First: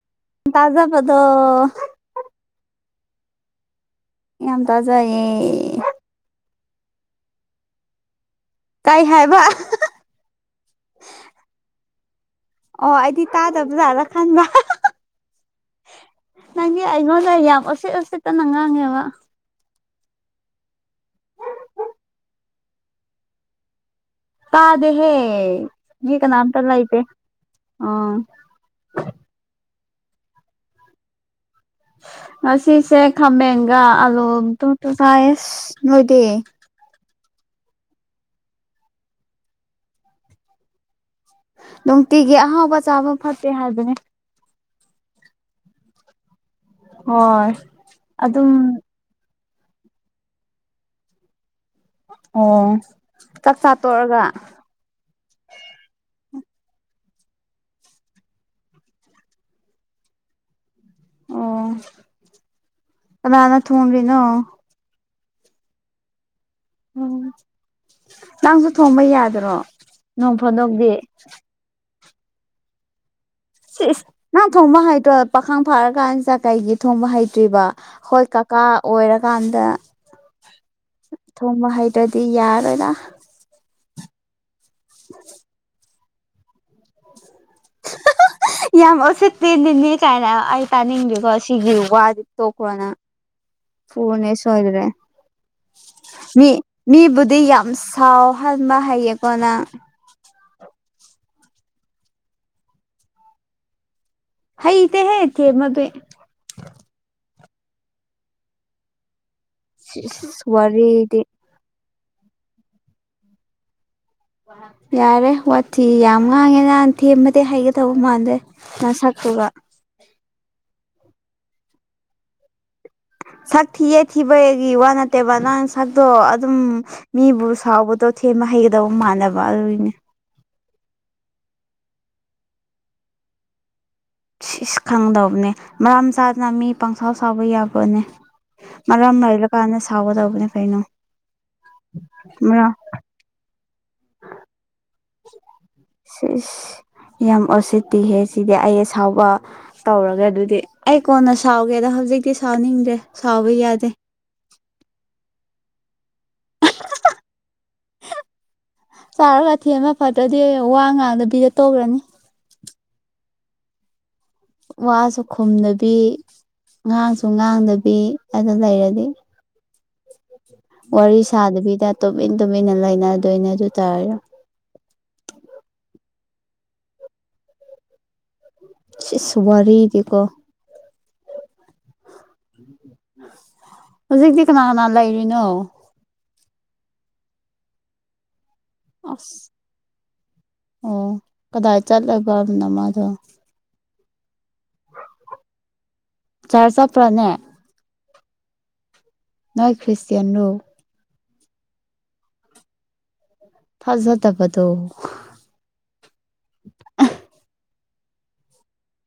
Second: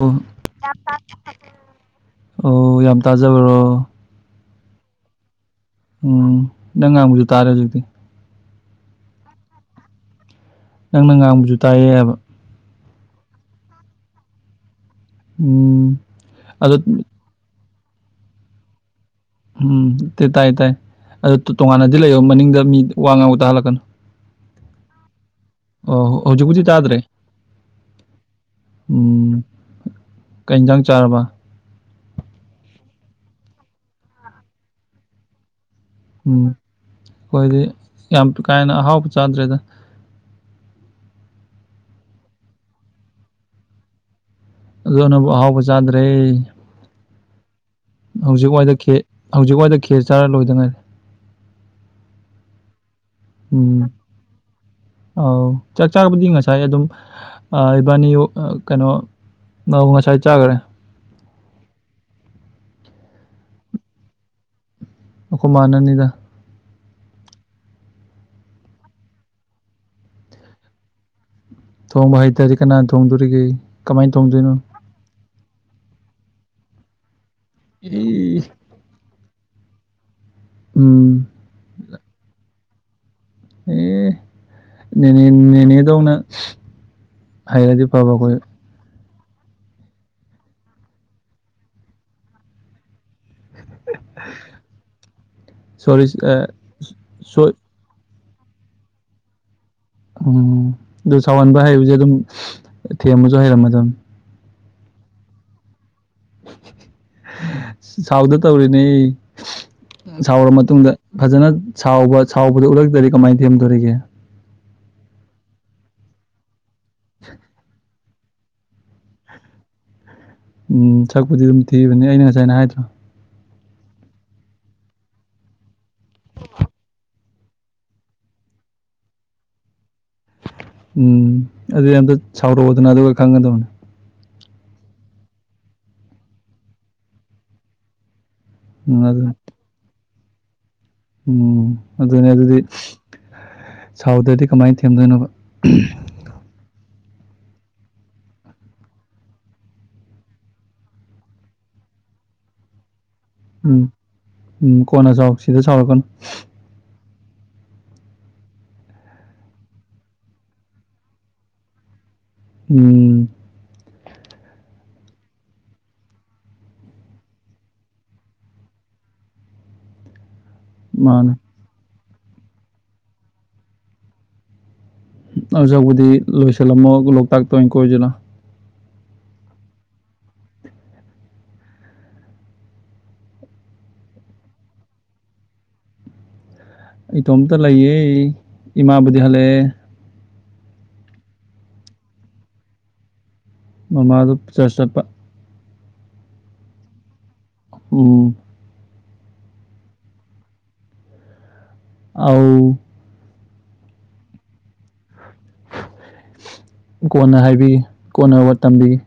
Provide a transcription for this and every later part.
ꯑꯣ ꯇꯥꯖꯕꯗꯣ [unintelligible] ꯑꯣ ꯌꯥꯝ ꯇꯥꯖꯕ꯭ꯔꯣ ꯌꯥꯝ ꯇꯥꯖꯩꯌꯦ ꯎꯝ ꯅꯪ ꯉꯥꯡꯕꯁꯨ ꯇꯥꯔꯦ ꯍꯧꯖꯤꯛꯇꯤ ꯀꯩ ꯍꯥꯏꯕ ꯅꯪꯅ ꯉꯥꯡꯕꯁꯨ ꯇꯥꯏꯌꯦ ꯍꯥꯏꯕ ꯑꯣ ꯑꯩꯗꯤ ꯇꯥꯗꯕꯖꯥꯠꯂ ꯈꯟꯕ ꯎꯝ ꯅꯪꯗꯤ ꯑꯗꯣ ꯑꯩꯉꯣꯟꯗ ꯌꯥꯝ ꯎꯁꯤꯠ ꯎꯁꯤꯠꯇꯅ ꯉꯥꯡꯉꯦꯕ ꯎꯝ ꯇꯥꯏ ꯇꯥꯏ ꯑꯗꯨ ꯇꯣꯉꯥꯟꯅꯗꯤ ꯂꯩꯌꯣ ꯃꯅꯤꯡꯗ ꯃꯤ ꯋꯥ ꯉꯥꯡꯕ ꯇꯥꯍꯜꯂꯛꯀꯅꯨ ꯇꯥꯗꯦꯍꯦ ꯃꯤ ꯑꯣ ꯀꯅꯥꯝꯇ ꯍꯧꯖꯤꯛꯄꯨꯗꯤ ꯇꯥꯗ꯭ꯔꯦ ꯂꯩꯇꯦ ꯑ ꯎꯝ ꯀꯩꯍꯦꯟꯁꯥꯡ ꯆꯥꯔꯕ ꯉꯁꯤꯁꯦ ꯈꯥꯃꯦꯟꯒ ꯑꯂꯨ ꯃꯇꯨꯝ ꯇꯨꯝ ꯆꯥꯏꯌꯦ ꯑꯁ ꯅꯣꯏꯗꯤ ꯎꯝ ꯈꯣꯏꯗꯤ ꯌꯥꯝ ꯀꯥꯍꯦꯟꯅ ꯑꯍꯥꯎꯕ ꯆꯥꯗ꯭ꯔꯦꯗ ꯅꯨꯡꯇꯤꯒꯤ ꯑꯍꯥꯎꯕ ꯆꯥꯕ ꯐꯠꯇꯦ ꯍꯥꯏꯕꯅꯦ ꯑꯗꯨꯅꯕꯨ ꯑꯍꯥꯎꯕ ꯆꯥꯗ꯭ꯔꯦ ꯍꯣꯏ ꯍꯧꯖꯤꯛ ꯑꯗꯨꯝ ꯋꯥꯏꯗ ꯈꯦ ꯍꯧꯖꯤꯛꯋꯥꯏꯗ ꯈꯦꯔ ꯆꯥꯔ ꯂꯣꯏꯗ ꯉꯥꯏꯔꯤ ꯑꯣ ꯆꯥꯛꯆꯥꯥ ꯎꯝ ꯇꯣꯛꯑꯒ ꯑꯧ ꯆꯥꯛ ꯆꯥꯕꯗꯤ ꯉꯁꯥꯏ ꯑꯗꯨꯝ ꯏꯕꯥꯅꯤ ꯀꯩꯅꯣ ꯑꯧ ꯉꯁꯥꯏ ꯆꯥꯒꯔꯦ ꯑꯣ ꯀꯅꯅꯥ ꯊꯣꯡꯔꯤꯅꯣ ꯑꯈꯣꯏ ꯃꯥꯅꯅꯤꯗ ꯎꯝ ꯅꯪꯁꯨ ꯊꯣꯡꯕ ꯌꯥꯗ꯭ꯔꯣ ꯅꯣꯡ ꯐꯥꯗꯣꯛꯇꯤ ꯊꯣꯡꯕ ꯍꯩꯇꯔꯗꯤ ꯀꯅꯥꯟ ꯊꯣꯡꯗꯣꯔꯤꯒꯦ ꯀꯃꯥꯏꯅ ꯊꯣꯡꯗꯣꯏꯅꯣ ꯃꯥ ꯍꯩꯇ꯭ꯔꯣ ꯄꯥꯈꯡ ꯐꯥꯔꯀꯥꯟꯆꯥ ꯀꯩꯒꯤ ꯊꯣꯡꯕ ꯍꯩꯇ꯭ꯔꯤꯕ ꯈꯣꯏ ꯑꯦ ꯀꯀꯥ ꯑꯣꯏꯔꯀꯥꯟꯗ ꯎꯝ ꯊꯣꯡꯕ ꯍꯩꯇ꯭ꯔꯗꯤ ꯌꯥꯔꯣꯏꯗ ꯑꯦ ꯅꯦꯅꯦ ꯅꯦꯅꯦꯗꯧꯅ ꯍꯩꯔꯗꯤ ꯐꯕ ꯑꯩꯈꯣꯏꯖꯨ ꯌꯥꯝ ꯑꯣꯁꯤꯠꯇꯦ ꯅꯦꯅꯦꯀꯥꯏꯅ ꯑꯩ ꯇꯥꯅꯤꯡꯗꯦꯀꯣ ꯁꯤꯒꯤ ꯋꯥꯁꯦ ꯇꯣꯛꯈ꯭ꯔꯣ ꯅꯪ ꯐꯨꯒꯅꯦ ꯁꯣꯏꯗꯔꯦ ꯁꯣꯔꯤ ꯑ ꯃꯤ ꯃꯤꯕꯨꯗꯤ ꯁꯣꯏ ꯌꯥꯝꯁ ꯁꯥꯎ ꯍꯟꯕ ꯍꯩꯌꯦꯀꯣ ꯅꯪ ꯎꯝ ꯗꯨ ꯁꯥꯎꯍꯟꯕ ꯍꯥꯏꯕꯁꯦ ꯑꯗꯨꯝ ꯊꯦꯝꯕꯖꯨ ꯍꯩꯔꯃꯗꯝ ꯍꯩꯇꯦꯍꯦ ꯊꯦꯃꯕꯗꯤ ꯁꯥꯎꯗ ꯇꯧꯔꯤꯅꯦ ꯁꯤꯁ ꯁꯥꯎꯔ ꯃꯇꯨꯡꯗ ꯋꯥꯔꯤꯗꯤ ꯐꯖꯅ ꯁꯥꯎꯕ ꯁꯥꯎꯕꯗꯨ ꯎꯠꯂꯛꯇꯗꯤ ꯀꯃꯥꯏꯅ ꯊꯦꯝꯗꯣꯔꯤꯒꯦ ꯌꯥꯔꯦ ꯋꯥꯊꯤ ꯌꯥꯝ ꯉꯥꯡꯉꯦꯅ ꯊꯦꯝꯕꯗꯤ ꯍꯩꯒꯗꯧꯕ ꯃꯥꯟꯗꯦ ꯅꯁꯛꯇꯨꯒ ꯎꯝ ꯁꯛꯄꯨꯗꯤ ꯑꯗꯨꯝ ꯊꯤꯕꯅꯦ ꯑꯩꯅ ꯉꯁꯥꯏꯅ ꯍꯥꯏꯗ꯭ꯔꯣ ꯁꯛ ꯊꯤꯌꯦ ꯊꯤꯕꯒꯤ ꯋꯥ ꯅꯠꯇꯦꯕ ꯅꯪ ꯁꯛꯇꯣ ꯑꯗꯨꯝ ꯃꯤꯕꯨ ꯁꯥꯎꯕꯗꯣ ꯊꯦꯝ ꯍꯩꯒꯗꯧꯕ ꯃꯥꯟꯅꯕ ꯑꯗꯨꯒꯤꯅꯦ ꯎꯝ ꯑꯗꯨꯗꯤ ꯑꯝꯇ ꯁꯥꯎꯔꯛꯑꯣꯗꯅ ꯑꯗꯨꯒ ꯈꯪꯒꯗꯕꯅꯦ ꯁꯤ ꯏꯁ ꯈꯪꯗꯧꯕꯅꯦ ꯃꯔꯝ ꯆꯥꯗꯅ ꯃꯤ ꯄꯪꯁꯥꯎ ꯁꯥꯎꯕ ꯌꯥꯕ꯭ꯔꯣꯅꯦ ꯎꯝ ꯃꯔꯝ ꯑꯗꯨ ꯂꯩꯔꯀꯥꯟꯗ ꯁꯥꯎꯒꯗꯧꯕꯅꯦ ꯀꯩꯅꯣ ꯎꯝ ꯑꯗꯨꯅꯦ ꯑꯗꯨꯗꯤ ꯃꯔꯝ ꯁꯥꯎꯗꯗꯤ ꯀꯃꯥꯏꯟ ꯊꯦꯝꯗꯣꯏꯅꯣꯕ ꯁꯤꯁ ꯌꯥꯝ ꯑꯣꯁꯤꯠꯇꯤꯍꯦ ꯁꯤꯗꯤ ꯑꯩ ꯑꯁꯥꯎꯕ ꯇꯧꯔꯒꯦ ꯑꯗꯨꯗꯤ ꯑꯩ ꯀꯣꯟꯅ ꯁꯥꯎꯒꯦꯗ ꯍꯧꯖꯤꯛꯇꯤ ꯁꯥꯎꯅꯤꯗꯦ ꯁꯥꯎꯕ ꯎꯝ ꯌꯥꯗꯦ ꯎꯝ ꯀꯣꯟꯅ ꯁꯥꯎ ꯁꯤꯗ ꯁꯥꯎꯔꯛꯀꯅꯨ ꯆꯥꯔꯒ ꯊꯦꯝꯃ ꯐꯠꯇ꯭ꯔꯗꯤ ꯋꯥ ꯉꯥꯡꯗꯕꯤꯗ ꯇꯣꯛꯈ꯭ꯔꯅꯤ ꯎꯝ ꯋꯥꯁꯨ ꯈꯨꯝꯗꯕꯤ ꯉꯥꯡꯁꯨ ꯉꯥꯡꯗꯕꯤ ꯑꯗꯨ ꯂꯩꯔꯗꯤ ꯋꯥꯔꯤ ꯃꯥꯅꯦ ꯁꯥꯗꯕꯤꯗ ꯇꯨꯃꯤꯟ ꯇꯨꯃꯤꯟꯅ ꯂꯩꯅꯗꯣꯏꯅꯦ ꯑꯗꯨ ꯇꯥꯔꯦ ꯑꯗꯨ ꯁꯔꯨꯛꯄꯨꯗꯤ ꯂꯣꯏꯁꯤꯜꯂꯝꯃꯣ ꯂꯣꯛꯇꯥꯛꯇ ꯑꯣꯏ ꯀꯣꯏꯔꯨꯖꯤꯅ ꯏꯁ ꯏꯁ ꯋꯥꯔꯤꯗꯤꯀꯣ ꯍꯧꯖꯤꯛꯇꯤ ꯀꯅꯥ ꯀꯅꯥ ꯂꯩꯔꯤꯅꯣ ꯑꯩ ꯏꯇꯣꯝꯇ ꯂꯩꯌꯦ ꯏꯃꯥꯕꯨꯗꯤ ꯑꯁ ꯍꯜꯂꯛꯑꯦ ꯑꯣ ꯀꯗꯥꯏ ꯆꯠꯂꯕ ꯅꯃꯥꯗꯣ ꯃꯃꯥꯗꯣ ꯆꯔꯁ ꯆꯠꯄ ꯆꯔꯁ ꯆꯠꯄ꯭ꯔꯥꯅꯦ ꯎꯝ ꯅꯣꯏ ꯈ꯭ꯔꯤꯁꯇ꯭ꯌꯥꯟꯔꯣ ꯑꯥꯎ ꯊꯥꯖꯗꯕꯗꯣ ꯀꯣꯟꯅ ꯍꯥꯏꯕꯤꯒꯦ ꯀꯣꯟꯅ ꯋꯥ ꯇꯝꯕꯤꯒꯦ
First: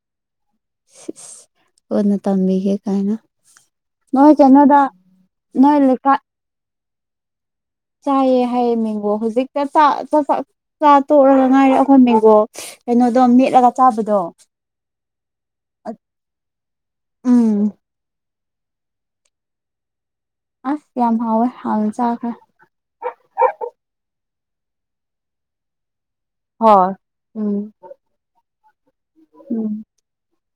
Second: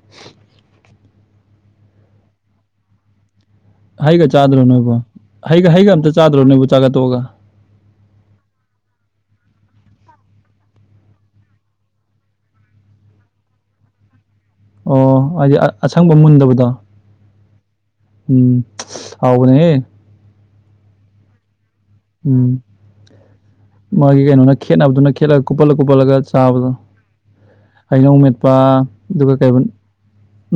ꯀꯣꯟꯅ ꯇꯝꯕꯤꯒꯦ ꯀꯥꯏꯅ ꯍꯩꯒ ꯅꯣꯏ ꯆꯥꯗ꯭ꯔꯣ ꯀꯩꯅꯣꯗ ꯅꯣꯏꯕ ꯍꯩꯒ ꯅꯣꯏ ꯍꯩꯒ ꯑꯝꯇ ꯂꯩꯀꯥꯏ ꯆꯥꯗ꯭ꯔꯣ ꯅꯣꯏꯕꯨ ꯆꯥꯛ ꯆꯥ ꯇꯣꯛꯑꯒ ꯆꯥꯏꯌꯦ ꯍꯩ ꯃꯦꯡꯒꯣ ꯍꯧꯖꯤꯛꯇ ꯆꯥ ꯆꯥꯛ ꯆꯥ ꯆꯥ ꯇꯣꯛꯔꯒ ꯉꯥꯏꯔꯦ ꯑꯩꯈꯣꯏ ꯃꯦꯡꯒꯣ ꯀꯩꯅꯣꯗꯣ ꯃꯦꯠꯂꯒ ꯆꯥꯕꯗꯣ ꯑꯣ ꯍꯥꯏꯗꯤ ꯑ ꯑꯁꯪꯕ ꯃꯨꯟꯗꯕꯗꯣ ꯎꯝ ꯎꯝ ꯍꯥꯎꯕꯅꯤꯍꯦ ꯑꯥ ꯌꯥꯝ ꯍꯥꯎꯋꯦ [unintelligible] ꯎꯝ ꯃꯥꯒꯤ ꯀꯩꯅꯣꯅ ꯈꯦꯠꯅꯕꯗꯨꯅ ꯈꯦꯠꯂꯒ ꯀꯨꯞꯄꯜꯂ ꯀꯨꯞꯄꯜꯂꯒ ꯆꯥꯕꯗꯣ ꯍꯣꯏ ꯎꯝ ꯍꯩꯅꯧ ꯃꯦꯠꯄ ꯑꯗꯨꯒ ꯀꯩꯕ ꯎꯝ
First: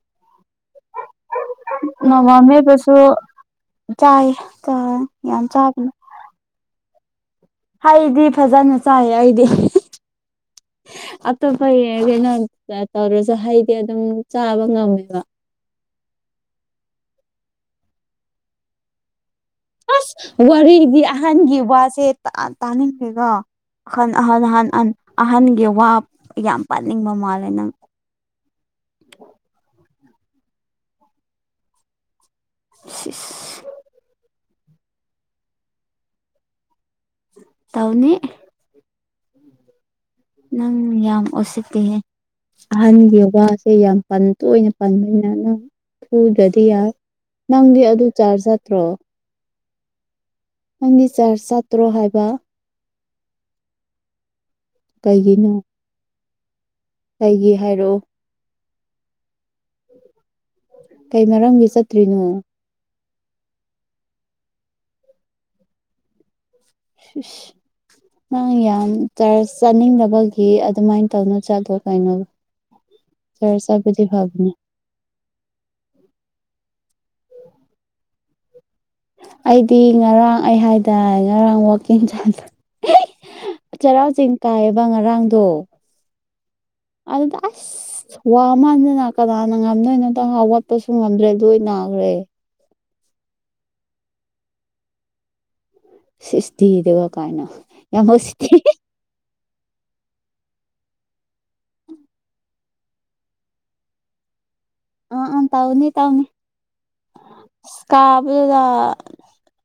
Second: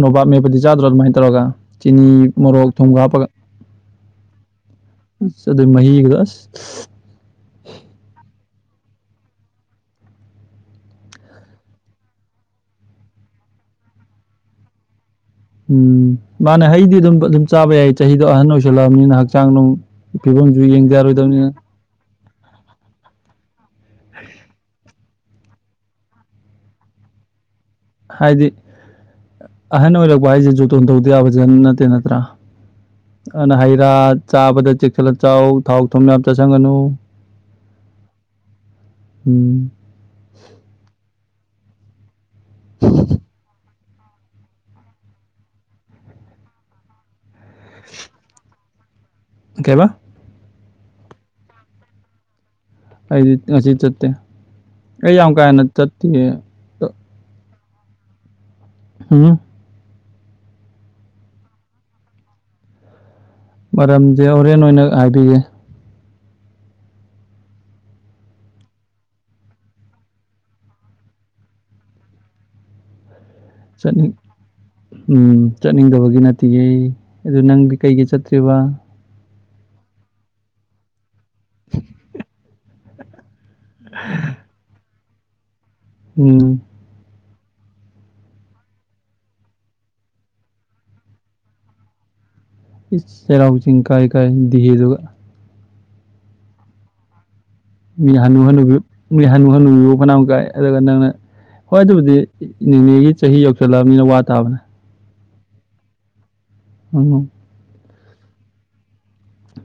ꯅꯣꯕꯥꯞ ꯃꯦꯄꯗꯤ ꯆꯥꯗ꯭ꯔꯣ ꯑꯗꯨꯃꯥꯏꯅ ꯇꯧꯔꯒ ꯆꯤꯅꯤ ꯅꯣꯡꯃ ꯃꯣꯔꯣꯛ ꯊꯨꯝꯒꯥ ꯃꯦꯠꯄꯁꯨ ꯍꯥꯞꯄꯒ ꯆꯥꯏ ꯌꯥꯝ ꯑꯁ ꯑꯗꯨ ꯆꯥꯕꯅꯦ ꯃꯍꯤꯒꯗꯣ ꯑꯁ [inaudible] ꯍꯩꯗꯤ ꯐꯖꯅ ꯆꯥꯏꯌꯦ ꯑꯩꯗꯤ ꯑꯇꯣꯞꯄ ꯌꯦꯡ ꯀꯩꯅꯣ ꯑꯥ ꯇꯧꯗ꯭ꯔꯁꯨ ꯍꯩꯗꯤ ꯑꯗꯨꯝ ꯆꯥꯕ ꯉꯝꯃꯦꯕ ꯎꯝ ꯃꯥꯅꯦ ꯍꯩꯗꯤ ꯑꯗꯨꯝ ꯑꯗꯨꯝ ꯆꯥꯕ ꯌꯥꯏ ꯆꯍꯤꯗꯣ ꯑꯍꯟ ꯑꯣꯏꯁꯜꯂꯛꯑꯕꯅꯤꯅ ꯍꯛꯆꯥꯡ ꯅꯨꯡ ꯑꯁ ꯐꯤꯕꯝꯁꯨ ꯌꯦꯡꯗ ꯋꯥꯔꯤꯗꯤ ꯌꯥꯔꯣꯏꯗꯕꯅꯤꯅ ꯑꯍꯟꯒꯤ ꯋꯥꯁꯦ ꯇꯥ ꯇꯥꯅꯤꯡꯗꯦꯀꯣ ꯑꯍꯟ ꯑꯍꯟ ꯑꯍꯥꯟ ꯑꯍꯟ ꯑꯍꯟꯒꯤ ꯋꯥ ꯌꯥꯝ ꯄꯟꯅꯤꯡꯕ ꯃꯥꯜꯂꯦ ꯅꯪ ꯍꯥꯏꯗꯤ ꯑꯍꯟ ꯑꯣꯏꯔꯛꯄ ꯍꯥꯏꯁꯦ ꯖꯣꯇꯣꯟ ꯇꯧꯗ ꯌꯥꯕꯖꯥꯠ ꯅꯠꯇꯦ ꯅꯠꯇ꯭ꯔꯥ ꯁꯤ ꯏꯁ ꯑꯅ ꯍꯩꯔꯥ ꯆꯥꯕꯗ ꯆꯦꯛꯁꯤꯜꯂ ꯆꯥꯎ ꯊꯥꯎ ꯊꯨꯝ ꯌꯥꯝ ꯆꯥꯁꯤꯟꯒꯅꯨ ꯇꯧꯅꯤ ꯎꯝ ꯅꯪ ꯌꯥꯝ ꯎꯁꯤꯠꯇꯦꯍꯦ ꯑꯍꯟꯒꯤ ꯋꯥꯁꯦ ꯌꯥꯝ ꯄꯟ ꯇꯣꯏꯅ ꯄꯟꯕꯅꯤꯅ ꯅꯪ ꯐꯨꯗ꯭ꯔꯗꯤ ꯌꯥꯏ ꯅꯪꯗꯤ ꯑꯗꯨ ꯆꯥꯔꯁ ꯆꯠꯇ꯭ꯔꯣ ꯑ ꯀꯩꯕ ꯅꯪꯗꯤ ꯆꯔꯁ ꯆꯠꯇ꯭ꯔꯣ ꯍꯥꯏꯕ ꯑꯩꯗꯤ ꯉꯁꯤ ꯆꯠꯇꯦ ꯑꯩ ꯌꯥꯝ ꯀꯥ ꯀꯩꯒꯤꯅꯣ ꯍꯦꯟꯅ ꯆꯠꯇꯦ ꯀꯩꯒꯤ ꯍꯥꯏꯔꯛꯑꯣ ꯍꯝ ꯀꯩ ꯃꯔꯝꯒꯤ ꯆꯠꯇ꯭ꯔꯤꯅꯣ ꯃꯔꯝꯖꯦ ꯍꯣꯔꯦꯟ ꯑꯣꯏꯅ ꯍꯥꯏꯕꯤꯒꯦ ꯁꯤꯁ ꯁꯤ ꯅꯪ ꯌꯥꯝ ꯆꯔꯁ ꯆꯠꯅꯤꯡꯗꯕꯒꯤ ꯑꯗꯨꯃꯥꯏꯅ ꯇꯧꯅꯣ ꯆꯠꯂꯣ ꯀꯩꯅꯣ [unintelligible] ꯆꯔꯁ ꯆꯠꯄꯗꯤ ꯆꯠꯅꯤꯡ ꯐꯕꯅꯦ ꯎꯝ ꯆꯠꯅꯤꯡꯗꯕꯒꯤ ꯅꯠꯇꯤꯌꯦ ꯑꯗꯨ ꯅꯪꯗꯤ ꯀꯩꯒꯤ ꯆꯠꯇ꯭ꯔꯤꯕ ꯑꯩꯗꯤ ꯉꯔꯥꯡ ꯑꯩ ꯍꯥꯏꯗꯥꯏ ꯉꯔꯥꯡ ꯋꯥꯛꯀꯤꯡ ꯆꯠꯂꯨꯏ ꯆꯩꯔꯥꯎꯆꯤꯡ ꯀꯥꯏꯌꯦꯕ ꯉꯔꯥꯡꯗꯣ ꯎꯝ ꯑꯗꯨꯗ ꯑꯥꯁ ꯋꯥ ꯃꯟꯗꯅ ꯀꯅꯥꯅ ꯉꯝꯗꯣꯏꯅꯣꯗ ꯍꯥꯎꯒꯠ ꯄꯁꯨ ꯉꯝꯗ꯭ꯔꯦ ꯂꯣꯏ ꯅꯥꯒ꯭ꯔꯦ ꯏꯁ ꯆꯩꯔꯥꯎ ꯆꯤꯡ ꯀꯥꯏ ꯀꯥꯏꯅ ꯗꯤꯍꯦꯗꯨꯒ ꯁꯤꯁ ꯇꯤꯌꯦꯗꯨꯒ ꯀꯥꯏꯅ ꯌꯥꯝ ꯃꯤ ꯍꯅꯨ ꯎꯁꯤꯠꯇꯦ ꯍꯅꯨꯕꯤ ꯃꯤ ꯍꯅꯨ ꯍꯅꯨꯕꯤ ꯐꯥꯎ ꯐꯅꯌꯥꯝ ꯀꯥꯏ ꯑꯗꯨꯒ ꯅꯪꯅ ꯍꯣꯏ ꯑꯗꯨꯕꯨꯗꯤ ꯅꯤꯅꯦꯒꯤ ꯆꯍꯤ ꯌꯧꯁꯤꯜꯂꯛꯑꯕꯅꯤꯅ ꯋꯥ ꯇꯥꯕꯅꯦ ꯑꯥ ꯑꯥ ꯇꯥꯎꯅꯤ ꯇꯥꯎꯅꯤ ꯎꯝ ꯁ꯭ꯀꯥꯕꯗꯨꯗ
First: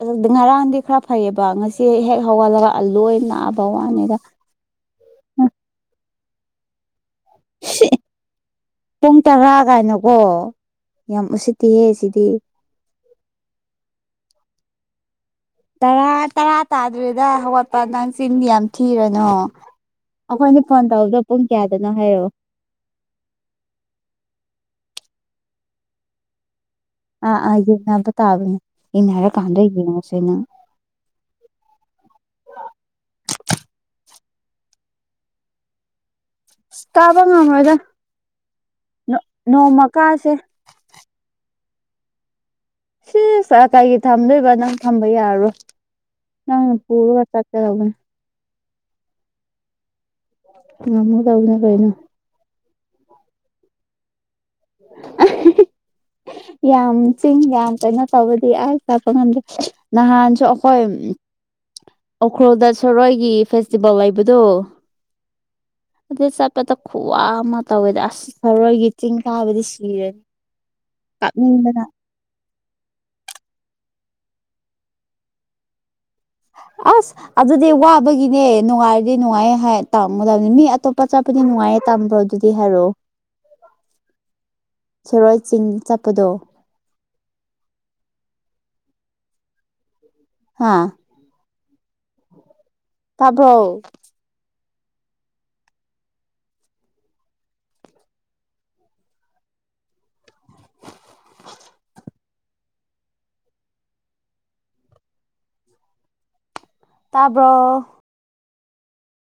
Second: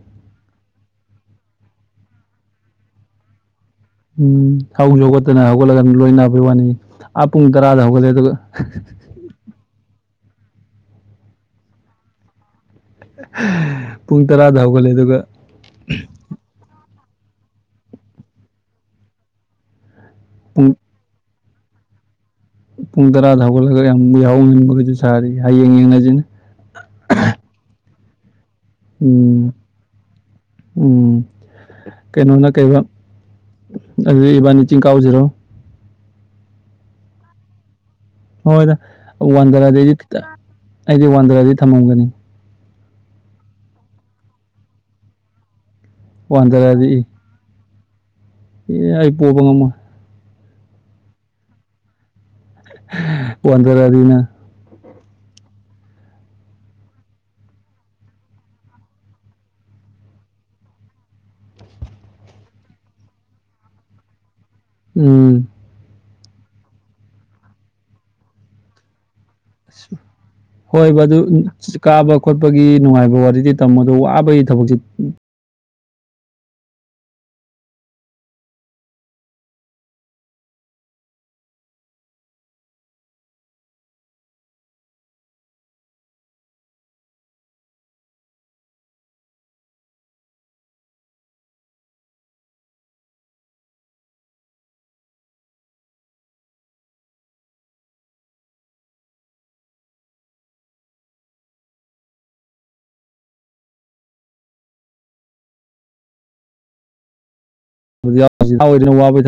ꯑꯗꯨꯕꯨꯗꯤ ꯉꯔꯥꯡꯗꯤ ꯈ꯭ꯔ ꯐꯩꯑꯦꯕ ꯉꯁꯤ ꯍꯦꯛ ꯍꯧꯒꯠꯂꯒ ꯑꯂꯣꯏ ꯅꯥꯕ ꯋꯥꯅꯦꯗ ꯎꯝ ꯍꯧꯁꯨ ꯍꯧꯒꯠꯇꯅ ꯍꯧꯒꯠꯂꯒ ꯂꯣꯏꯅ ꯅꯥꯕꯩ ꯋꯥꯅꯦꯌꯦ ꯑꯥ ꯄꯨꯡ ꯇꯔꯥꯗ ꯁꯤ ꯍꯧꯒꯠꯂꯦ ꯑꯗꯨꯒ ꯄꯨꯡ ꯇꯔꯥ ꯀꯥꯏꯅꯀꯣ ꯌꯥꯝ ꯎꯁꯤꯠꯇꯤꯌꯦ ꯁꯤꯗꯤ ꯄꯨꯡ ꯇꯔꯥꯗ ꯍꯧꯒꯠꯂꯦ ꯑꯗꯨꯒ ꯇꯔꯥ ꯇꯔꯥ ꯇꯥꯗ꯭ꯔꯤꯗ ꯍꯧꯒꯠꯄ ꯅꯪ ꯆꯤꯟꯗꯤ ꯌꯥꯝ ꯊꯤꯔꯅꯣ ꯑꯩꯈꯣꯏꯅꯤ ꯄꯨꯡ ꯐꯣꯟ ꯇꯧꯕꯗꯣ ꯄꯨꯡ ꯀꯌꯥꯗꯅꯣ ꯍꯥꯏꯔꯛꯑꯣ ꯄꯨꯡ ꯇꯔꯥꯗ ꯍꯧꯒꯠꯂꯒ ꯌꯥꯝ ꯌꯥꯍꯧꯉꯟꯕꯒꯁꯨ ꯁꯥꯔꯤꯌꯦ ꯍꯌꯦꯡ ꯌꯦꯡꯅꯁꯤꯅꯦ ꯑꯥ ꯑꯥ ꯌꯦꯡꯅꯕ ꯇꯥꯕꯅꯦ ꯌꯦꯡꯅꯔ ꯎꯝ ꯀꯥꯟꯗ ꯌꯦꯡꯉꯁꯦ ꯅꯪ ꯎꯝ ꯀꯩꯅꯣꯅ ꯀꯩꯕ ꯑꯗꯨꯗꯤ ꯏꯕꯥꯟꯅꯤ ꯆꯤꯡ ꯀꯥꯎꯖꯤꯔꯣ ꯀꯥꯕ ꯉꯝꯃꯣꯏꯗ ꯍꯣꯏꯗ ꯋꯥꯟꯗꯔꯗꯤ ꯅꯣꯡꯃ ꯀꯥꯁꯦ ꯑꯩꯗꯤ ꯋꯥꯟꯗꯔꯗꯤ ꯊꯝꯃꯝꯒꯅꯤ ꯁꯤꯁ ꯀꯩꯒꯤ ꯊꯝꯗꯣꯏꯕ ꯅꯪ ꯊꯝꯕ ꯌꯥꯔꯣꯏ ꯅꯪꯅ ꯋꯥꯟꯗꯔꯗꯤ ꯄꯨꯔꯒ ꯆꯠꯀꯗꯧꯕꯅꯦ ꯑꯦ ꯑꯩ ꯄꯨꯕ ꯉꯝꯃꯣꯏ ꯉꯝꯒꯗꯧꯕꯅꯦ ꯀꯩꯅꯣ ꯋꯥꯟꯗꯔꯗꯤ ꯅꯪ ꯑꯥ ꯍꯥꯍꯦ ꯌꯥꯝ ꯆꯤꯡ ꯌꯥꯝ ꯀꯩꯅꯣ ꯇꯧꯕꯗꯤ ꯑꯩ ꯆꯠꯄ ꯉꯝꯗꯦ ꯅꯍꯥꯟꯁꯨ ꯑꯈꯣꯏ ꯎꯈ꯭ꯔꯨꯜꯗ ꯁꯔꯣꯢꯒꯤ ꯐꯦꯁꯇꯤꯚꯦꯜ ꯂꯩꯕꯗꯣ ꯎꯝ ꯑꯗꯨ ꯆꯠꯄꯗ ꯈꯨꯋꯥ ꯑꯃ ꯇꯧꯋꯦꯗ ꯑꯁ ꯁꯔꯣꯢꯒꯤ ꯆꯤꯡ ꯀꯥꯕꯗꯤ ꯁꯤꯔꯅꯤ ꯍꯣꯏꯕ ꯑꯗꯨ ꯀꯥꯞꯅꯤꯡꯕꯅ ꯀꯥꯕ ꯈꯣꯠꯄꯒꯤ ꯅꯨꯡꯉꯥꯏꯕ ꯋꯥꯔꯤꯗꯤ ꯇꯝꯃꯣ ꯑꯗꯣ ꯋꯥꯕꯒꯤ ꯊꯕꯛꯁꯦ ꯑꯁ ꯑꯗꯨꯗꯤ ꯋꯥꯕꯒꯤꯅꯦ ꯅꯨꯡꯉꯥꯏꯔꯗꯤ ꯅꯨꯡꯉꯥꯏꯌꯦ ꯍꯥꯏ ꯇꯝꯒꯗꯕꯅꯤ ꯃꯤ ꯑꯇꯣꯞꯄ ꯆꯠꯄꯗꯤ ꯅꯨꯡꯉꯥꯏꯌꯦ ꯇꯝꯕ꯭ꯔꯣ ꯑꯗꯨꯗꯤ ꯍꯥꯏꯔꯣ [inaudible] ꯁꯤꯔꯣꯢ ꯆꯤꯡ ꯆꯠꯄꯗꯣ ꯍꯥꯥ ꯇꯥꯕ꯭ꯔꯣ ꯇꯥꯕ꯭ꯔꯣ ꯋꯥꯕꯩ ꯊꯕꯛ